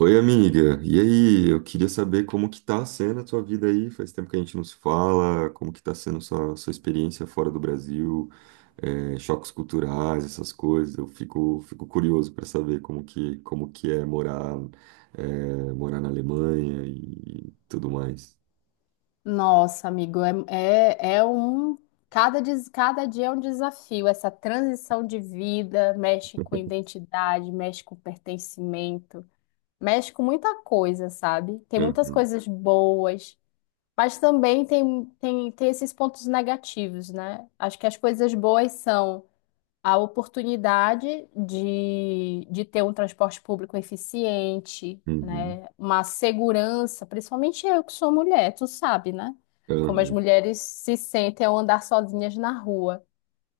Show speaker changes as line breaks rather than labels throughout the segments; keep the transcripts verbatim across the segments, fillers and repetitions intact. Oi, amiga. E aí, eu queria saber como que tá sendo a tua vida aí. Faz tempo que a gente não se fala. Como que tá sendo sua, sua experiência fora do Brasil? É, choques culturais, essas coisas. Eu fico, fico curioso para saber como que, como que é morar, é, morar na Alemanha e tudo mais.
Nossa, amigo, é, é, é um. Cada, des- cada dia é um desafio. Essa transição de vida mexe com identidade, mexe com pertencimento, mexe com muita coisa, sabe? Tem muitas
Uhum,
coisas boas, mas também tem, tem, tem esses pontos negativos, né? Acho que as coisas boas são a oportunidade de, de ter um transporte público eficiente,
uhum,
né? Uma segurança, principalmente eu que sou mulher, tu sabe, né? Como as
uhum,
mulheres se sentem ao andar sozinhas na rua.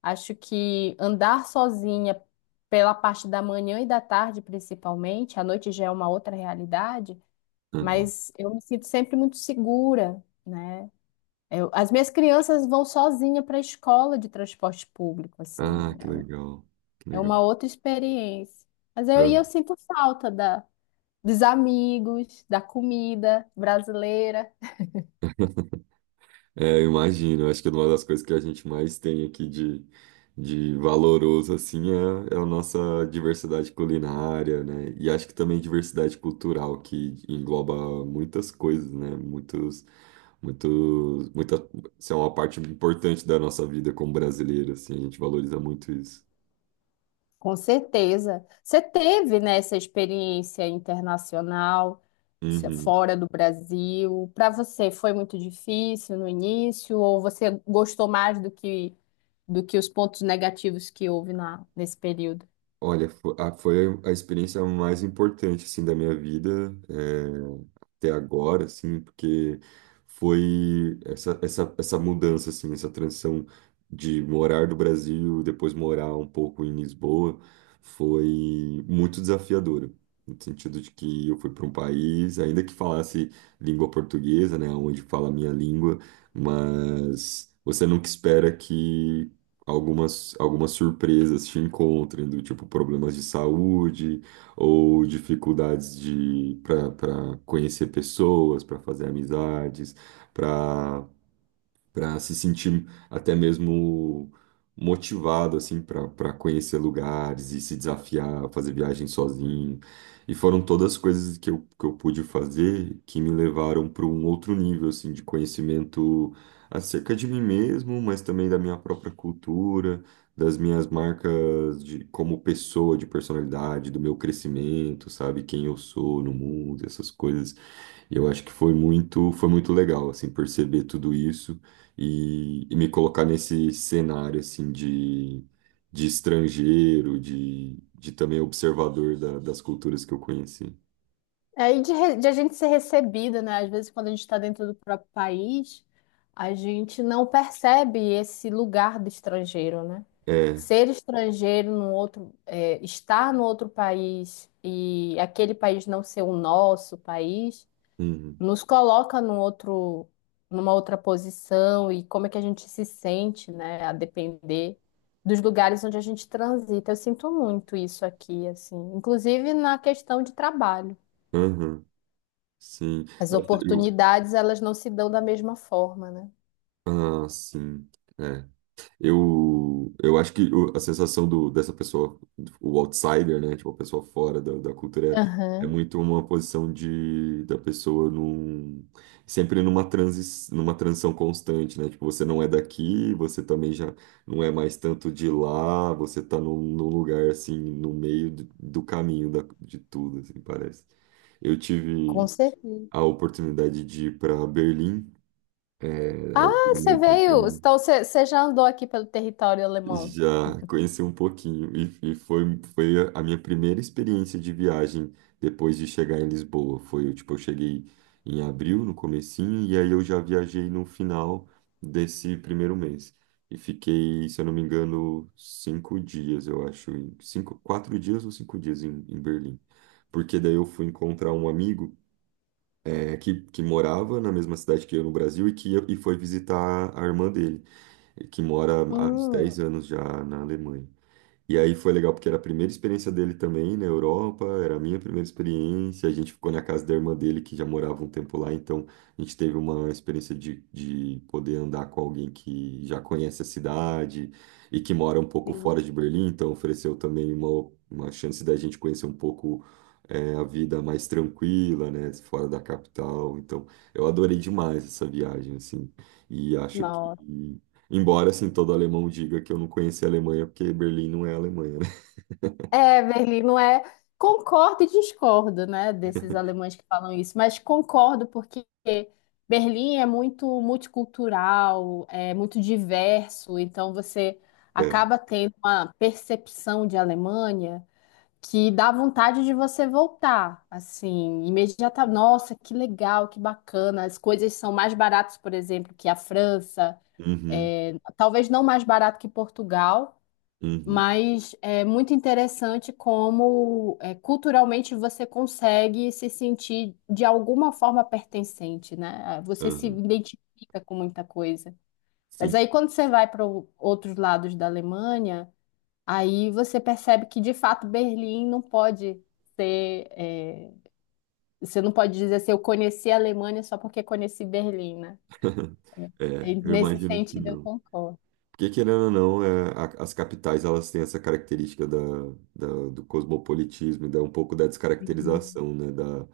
Acho que andar sozinha pela parte da manhã e da tarde, principalmente, à noite já é uma outra realidade,
uhum.
mas eu me sinto sempre muito segura, né? Eu- as minhas crianças vão sozinha para a escola de transporte público, assim.
Ah,
Né?
que legal. Que
É
legal.
uma outra experiência. Mas eu, e eu sinto falta da, dos amigos, da comida brasileira.
É, eu imagino. Acho que uma das coisas que a gente mais tem aqui de, de valoroso, assim, é, é a nossa diversidade culinária, né? E acho que também diversidade cultural, que engloba muitas coisas, né? Muitos, muitos, muita, isso é uma parte importante da nossa vida como brasileiro, assim, a gente valoriza muito isso.
Com certeza. Você teve, né, essa experiência internacional, se-
Uhum.
fora do Brasil. Para você foi muito difícil no início, ou você gostou mais do que, do que os pontos negativos que houve na, nesse período?
Olha, fo- a- foi a experiência mais importante, assim, da minha vida, eh, até agora, assim, porque foi essa, essa, essa mudança, assim, essa transição de morar do Brasil, depois morar um pouco em Lisboa, foi muito desafiadora, no sentido de que eu fui para um país, ainda que falasse língua portuguesa, né, onde fala a minha língua, mas você nunca espera que algumas, algumas surpresas te encontrem, do tipo problemas de saúde ou dificuldades de para conhecer pessoas, para fazer amizades, para para se sentir até mesmo motivado assim para para conhecer lugares e se desafiar, fazer viagem sozinho. E foram todas as coisas que eu, que eu pude fazer que me levaram para um outro nível assim de conhecimento acerca de mim mesmo, mas também da minha própria cultura, das minhas marcas de como pessoa, de personalidade, do meu crescimento, sabe, quem eu sou no mundo, essas coisas. E eu acho que foi muito, foi muito legal, assim, perceber tudo isso e, e me colocar nesse cenário, assim, de, de estrangeiro, de, de também observador da- das culturas que eu conheci.
É, e de, re- de a gente ser recebida, né? Às vezes, quando a gente está dentro do próprio país, a gente não percebe esse lugar do estrangeiro, né?
É,
Ser estrangeiro no outro, é, estar no outro país e aquele país não ser o nosso país,
uhum,
nos coloca num outro, numa outra posição e como é que a gente se sente, né? A depender dos lugares onde a gente transita. Eu sinto muito isso aqui, assim, inclusive na questão de trabalho.
uhum, sim.
As
Nossa, eu,
oportunidades, elas não se dão da mesma forma, né?
ah, sim. É. Eu, eu acho que o- a sensação do, dessa pessoa, o outsider, né? Tipo, a pessoa fora da, da cultura, é, é
Aham.
muito uma posição de, da pessoa num, sempre numa transi, numa transição constante, né? Tipo, você não é daqui, você também já não é mais tanto de lá, você tá num, num lugar, assim, no meio do, do caminho da, de tudo, assim, parece. Eu
Com
tive
certeza.
a oportunidade de ir para Berlim, é,
Ah,
ao longo do meu
você veio.
intercâmbio.
Então, você você já andou aqui pelo território alemão.
Já conheci um pouquinho e, e foi, foi a minha primeira experiência de viagem depois de chegar em Lisboa. Foi, tipo, eu cheguei em abril, no comecinho, e aí eu já viajei no final desse primeiro mês. E fiquei, se eu não me engano, cinco dias, eu acho, em- cinco, quatro dias ou cinco dias em, em Berlim. Porque daí eu fui encontrar um amigo eh, que, que morava na mesma cidade que eu no Brasil e que eu- e foi visitar a irmã dele, que mora há uns
Hum.
dez anos já na Alemanha. E aí foi legal porque era a primeira experiência dele também na Europa, era a minha primeira experiência. A gente ficou na casa da irmã dele, que já morava um tempo lá, então a gente teve uma experiência de, de poder andar com alguém que já conhece a cidade e que mora um pouco fora
Sim.
de Berlim, então ofereceu também uma, uma chance da gente conhecer um pouco. é, a vida mais tranquila, né, fora da capital. Então, eu adorei demais essa viagem, assim, e acho que
Nossa.
embora, assim, todo alemão diga que eu não conheci a Alemanha, porque Berlim não é a Alemanha, né?
É, Berlim, não é? Concordo e discordo, né, desses alemães que falam isso, mas concordo porque Berlim é muito multicultural, é muito diverso, então você
É.
acaba tendo uma percepção de Alemanha que dá vontade de você voltar, assim, imediata. Nossa, que legal, que bacana. As coisas são mais baratas, por exemplo, que a França.
Uhum,
É, talvez não mais barato que Portugal,
uhum,
mas é muito interessante como é, culturalmente você consegue se sentir de alguma forma pertencente, né? Você se
uhum.
identifica com muita coisa. Mas
Sim.
aí quando você vai para outros lados da Alemanha, aí você percebe que, de fato, Berlim não pode ser. É, você não pode dizer assim, eu conheci a Alemanha só porque conheci Berlim, né?
É,
E
eu
nesse
imagino que
sentido, eu
não.
concordo.
Porque, querendo ou não, é, a- as capitais, elas têm essa característica da, da- do cosmopolitismo, e da, um pouco da descaracterização, né? Da,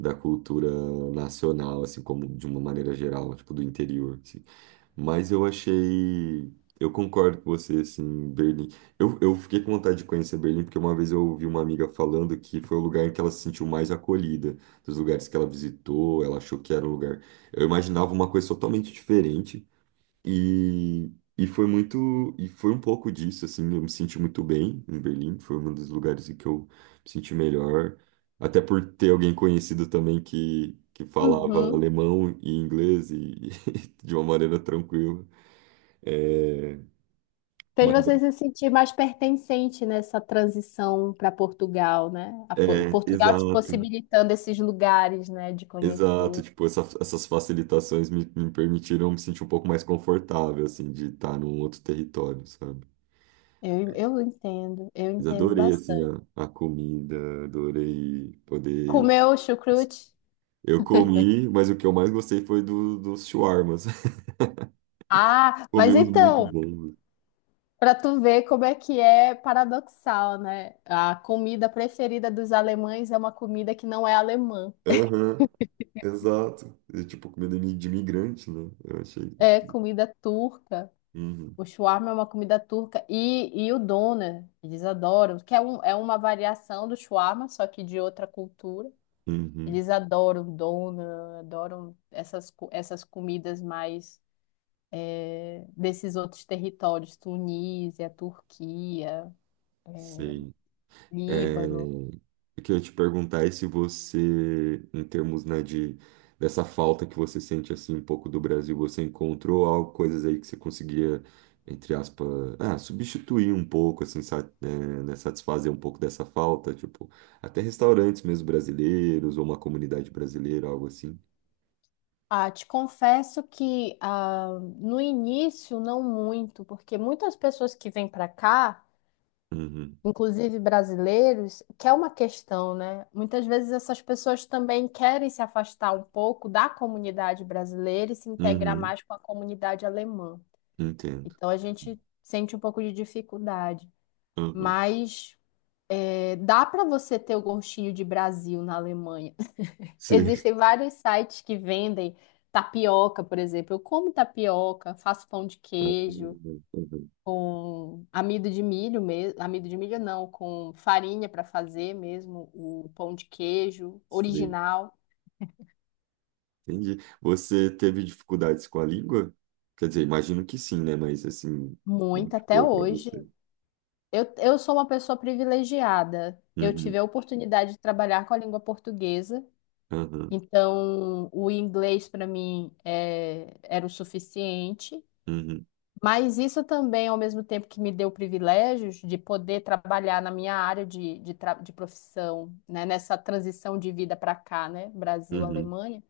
da cultura nacional, assim, como de uma maneira geral, tipo, do interior, assim. Mas eu achei. Eu concordo com você, assim, Berlim. Eu, eu fiquei com vontade de conhecer Berlim, porque uma vez eu ouvi uma amiga falando que foi o lugar em que ela se sentiu mais acolhida, dos lugares que ela visitou, ela achou que era um lugar. Eu imaginava uma coisa totalmente diferente. E, e foi muito, e foi um pouco disso, assim, eu me senti muito bem em Berlim, foi um dos lugares em que eu me senti melhor, até por ter alguém conhecido também que, que falava
Uhum.
alemão e inglês e, de uma maneira tranquila. É,
Fez você
mas-
se sentir mais pertencente nessa transição para Portugal, né? A Po-
é,
Portugal te
exato,
possibilitando esses lugares, né, de conhecer.
exato, tipo, essa- essas facilitações me, me permitiram me sentir um pouco mais confortável, assim, de estar num outro território, sabe?
Eu, eu entendo, eu
Mas
entendo
adorei, assim,
bastante.
a, a comida, adorei poder.
Comeu chucrute?
Eu comi, mas o que eu mais gostei foi do, dos shawarmas.
Ah,
Comi
mas
uns muito
então.
bons.
Pra tu ver como é que é paradoxal, né? A comida preferida dos alemães é uma comida que não é alemã,
Aham, exato. É tipo comida de imigrante, né? Eu achei.
é comida turca.
Uhum,
O shawarma é uma comida turca e, e o doner, eles adoram, que é, um, é uma variação do shawarma, só que de outra cultura.
uhum,
Eles adoram doner, adoram essas, co- essas comidas mais eh, desses outros territórios, Tunísia, Turquia,
sei. É,
Líbano.
eu queria te perguntar é se você, em termos, né, de dessa falta que você sente assim um pouco do Brasil, você encontrou algo, coisas aí que você conseguia, entre aspas, ah, substituir um pouco, assim, sa- né, né, satisfazer um pouco dessa falta, tipo, até restaurantes mesmo brasileiros ou uma comunidade brasileira, algo assim.
Ah, te confesso que ah, no início não muito, porque muitas pessoas que vêm para cá,
Uhum,
inclusive brasileiros, que é uma questão, né? Muitas vezes essas pessoas também querem se afastar um pouco da comunidade brasileira e se integrar
uhum,
mais com a comunidade alemã.
entendo.
Então a gente sente um pouco de dificuldade,
Uhum,
mas eh, dá para você ter o gostinho de Brasil na Alemanha.
sim.
Existem vários sites que vendem tapioca, por exemplo. Eu como tapioca, faço pão de queijo
Uhum, uhum,
com amido de milho mesmo, amido de milho não, com farinha para fazer mesmo o pão de queijo
sei.
original,
Entendi. Você teve dificuldades com a língua? Quer dizer, imagino que sim, né? Mas assim, como
muito
que
até
foi para
hoje.
você?
Eu, eu sou uma pessoa privilegiada. Eu tive
Uhum,
a oportunidade de trabalhar com a língua portuguesa,
uhum,
então o inglês para mim é, era o suficiente.
uhum,
Mas isso também, ao mesmo tempo que me deu privilégios de poder trabalhar na minha área de, de, tra- de profissão, né, nessa transição de vida para cá, né? Brasil,
uhum,
Alemanha,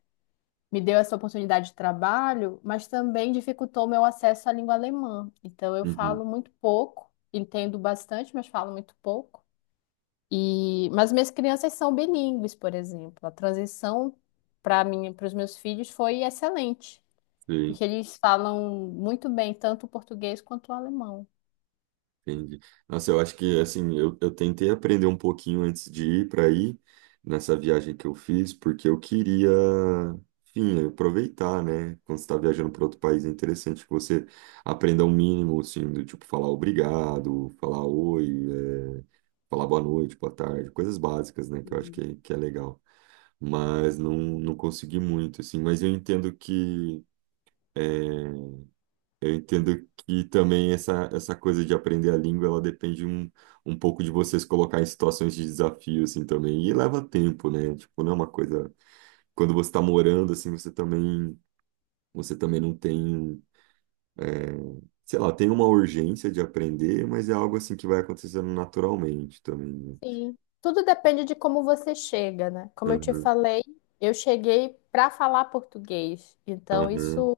me deu essa oportunidade de trabalho, mas também dificultou meu acesso à língua alemã. Então, eu
uhum.
falo muito pouco, entendo bastante, mas falo muito pouco. E, mas minhas crianças são bilíngues, por exemplo. A transição para mim, para os meus filhos foi excelente.
Sim,
Porque eles falam muito bem tanto o português quanto o alemão.
entendi. Nossa, eu acho que assim, eu, eu tentei aprender um pouquinho antes de ir para aí, nessa viagem que eu fiz, porque eu queria, enfim, aproveitar, né? Quando você está viajando para outro país, é interessante que você aprenda o mínimo, assim, do tipo falar obrigado, falar oi. é, falar boa noite, boa tarde, coisas básicas, né, que eu acho
Hum.
que, que é legal. Mas não, não consegui muito, assim. Mas eu entendo que eu entendo que também essa, essa coisa de aprender a língua, ela depende um, um pouco de vocês colocar em situações de desafio, assim, também. E leva tempo, né? Tipo, não é uma coisa. Quando você está morando, assim, você também, você também não tem. É, sei lá, tem uma urgência de aprender, mas é algo, assim, que vai acontecendo naturalmente também, né?
Sim, tudo depende de como você chega, né? Como eu te
Aham,
falei, eu cheguei para falar português, então
aham,
isso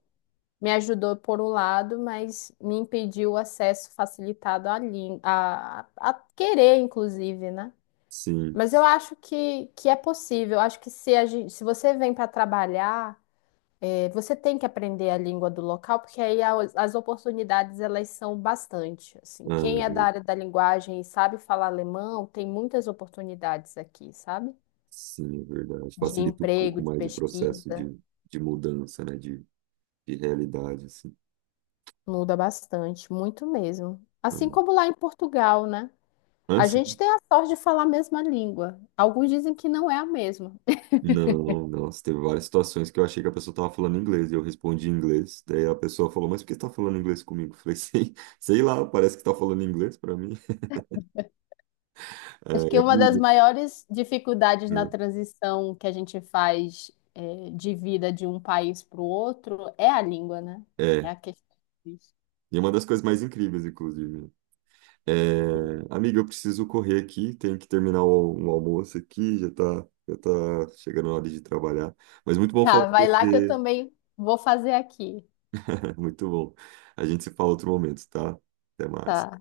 me ajudou por um lado, mas me impediu o acesso facilitado à língua, a, a querer, inclusive, né?
sim.
Mas eu acho que, que é possível. Acho que se, a gente, se você vem para trabalhar. É, você tem que aprender a língua do local, porque aí a- as oportunidades elas são bastante. Assim,
Ah,
quem é da área da linguagem e sabe falar alemão, tem muitas oportunidades aqui, sabe?
sim, é verdade.
De
Facilita um
emprego,
pouco
de
mais o processo
pesquisa,
de, de mudança, né? De, de realidade, assim.
muda bastante, muito mesmo.
Ah,
Assim como lá em Portugal, né?
ah,
A gente
sim.
tem a sorte de falar a mesma língua. Alguns dizem que não é a mesma.
Não, nossa, teve várias situações que eu achei que a pessoa tava falando inglês e eu respondi em inglês. Daí a pessoa falou, mas por que você tá falando inglês comigo? Eu falei, sei, sei lá, parece que tá falando inglês pra mim. É,
Acho que
eu
uma das
ligo.
maiores dificuldades na transição que a gente faz é, de vida de um país para o outro é a língua, né?
É,
É
é.
a questão. Disso.
E uma das coisas mais incríveis, inclusive. É, amiga, eu preciso correr aqui, tenho que terminar o, um almoço aqui, já tá, já tá chegando a hora de trabalhar. Mas muito bom
Tá,
falar com
vai lá que eu
você.
também vou fazer aqui.
Muito bom. A gente se fala outro momento, tá? Até
Tá.
mais.